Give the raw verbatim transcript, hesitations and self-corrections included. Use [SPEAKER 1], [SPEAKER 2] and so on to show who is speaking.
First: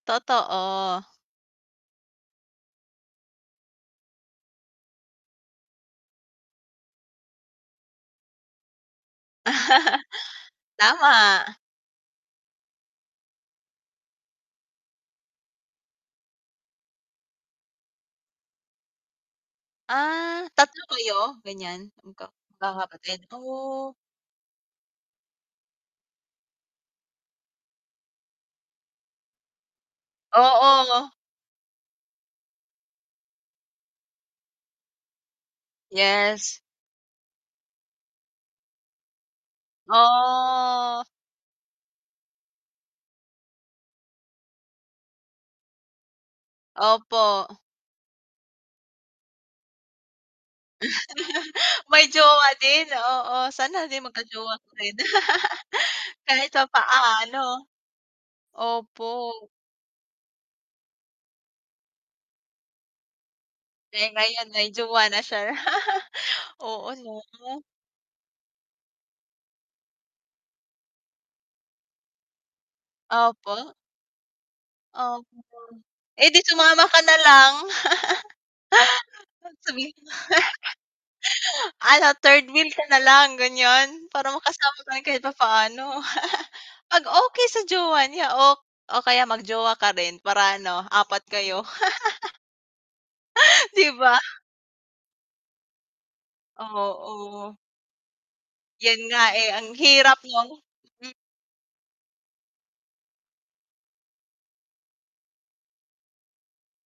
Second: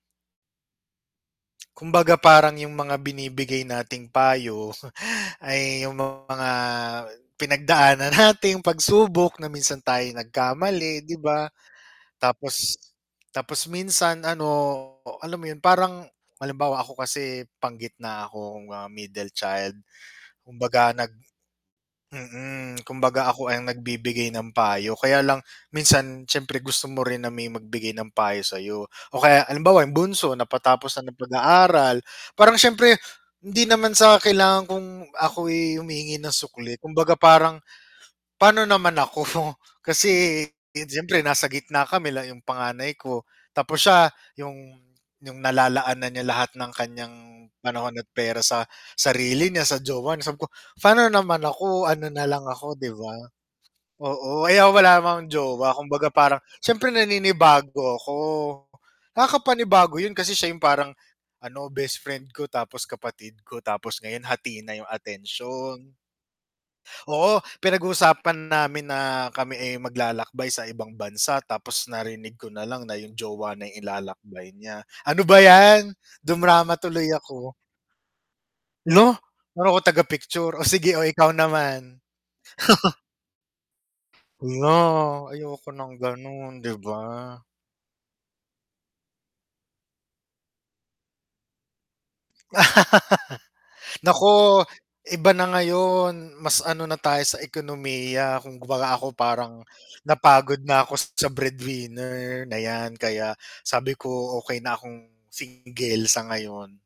[SPEAKER 1] Totoo.
[SPEAKER 2] Kumbaga parang yung mga binibigay nating payo ay yung mga pinagdaanan nating pagsubok na minsan tayo'y nagkamali, 'di
[SPEAKER 1] Tama!
[SPEAKER 2] ba? Tapos tapos minsan ano, alam mo yun, parang halimbawa ako kasi panggitna akong, ah, middle child.
[SPEAKER 1] Ah, tatlo
[SPEAKER 2] Kumbaga nag
[SPEAKER 1] kayo? Ganyan, magka
[SPEAKER 2] mm,
[SPEAKER 1] magkakapatid.
[SPEAKER 2] kumbaga ako ang
[SPEAKER 1] Oh!
[SPEAKER 2] nagbibigay ng payo. Kaya lang minsan siyempre gusto mo rin na may magbigay ng payo sa'yo. O kaya halimbawa yung bunso napatapos na
[SPEAKER 1] Oo.
[SPEAKER 2] ng pag-aaral parang siyempre hindi naman sa kailangan kung ako, eh, humihingi ng
[SPEAKER 1] Yes.
[SPEAKER 2] sukli. Kumbaga parang, "Paano naman ako?" Kasi, di yun
[SPEAKER 1] Oh!
[SPEAKER 2] siyempre nasa gitna, kami la 'yong panganay ko. Tapos siya, 'yong 'yong nalalaan na niya lahat ng kanyang
[SPEAKER 1] Opo.
[SPEAKER 2] panahon at pera sa sarili niya, sa jowa niya. Sabi ko, "Paano naman ako?"
[SPEAKER 1] May
[SPEAKER 2] ano na lang
[SPEAKER 1] jowa
[SPEAKER 2] ako
[SPEAKER 1] din,
[SPEAKER 2] 'di ba?
[SPEAKER 1] oo. Sana din
[SPEAKER 2] Oo,
[SPEAKER 1] magka-jowa
[SPEAKER 2] ay, ah,
[SPEAKER 1] ka rin.
[SPEAKER 2] wala naman ako jowa, kumbaga parang
[SPEAKER 1] Kahit
[SPEAKER 2] siyempre
[SPEAKER 1] papaano.
[SPEAKER 2] naninibago ako.
[SPEAKER 1] Opo.
[SPEAKER 2] Nakakapanibago 'yon kasi siya 'yong parang ano best friend ko, tapos kapatid ko, tapos
[SPEAKER 1] Eh,
[SPEAKER 2] ngayon
[SPEAKER 1] ngayon
[SPEAKER 2] hati
[SPEAKER 1] may
[SPEAKER 2] na 'yong
[SPEAKER 1] jowa na sher.
[SPEAKER 2] atensyon.
[SPEAKER 1] Oo,
[SPEAKER 2] Oo,
[SPEAKER 1] no?
[SPEAKER 2] pinag-uusapan namin na, kami, eh, maglalakbay sa ibang bansa. Tapos narinig ko nalang na yung jowa na
[SPEAKER 1] Opo.
[SPEAKER 2] yung ilalakbay niya.
[SPEAKER 1] Ah,
[SPEAKER 2] Ano ba
[SPEAKER 1] gano'n.
[SPEAKER 2] yan?
[SPEAKER 1] Eh, di
[SPEAKER 2] dumrama
[SPEAKER 1] sumama ka
[SPEAKER 2] tuloy
[SPEAKER 1] na lang.
[SPEAKER 2] ako. Hala! Ano ko,
[SPEAKER 1] Sabihin mo
[SPEAKER 2] taga-picture? Oh, sige, oh, ikaw naman.
[SPEAKER 1] Ano, third wheel ka nalang ganyan, para
[SPEAKER 2] Yun na,
[SPEAKER 1] makasama ka yung kahit
[SPEAKER 2] ayoko
[SPEAKER 1] papaano.
[SPEAKER 2] ng gano'n, 'di ba?
[SPEAKER 1] 'Pag okey sa jowa niya o o kaya mag-jowa ka rin para ano, apat kayo. 'Di ba?
[SPEAKER 2] Naku, iba na ngayon, mas ano na tayo sa
[SPEAKER 1] Oo.
[SPEAKER 2] ekonomiya. Kumbaga
[SPEAKER 1] Yun
[SPEAKER 2] ako
[SPEAKER 1] nga, eh,
[SPEAKER 2] parang
[SPEAKER 1] ang hirap no?
[SPEAKER 2] napagod na ako
[SPEAKER 1] M
[SPEAKER 2] sa breadwinner na yan. Kaya sabi ko, "Okey na akong single sa ngayon."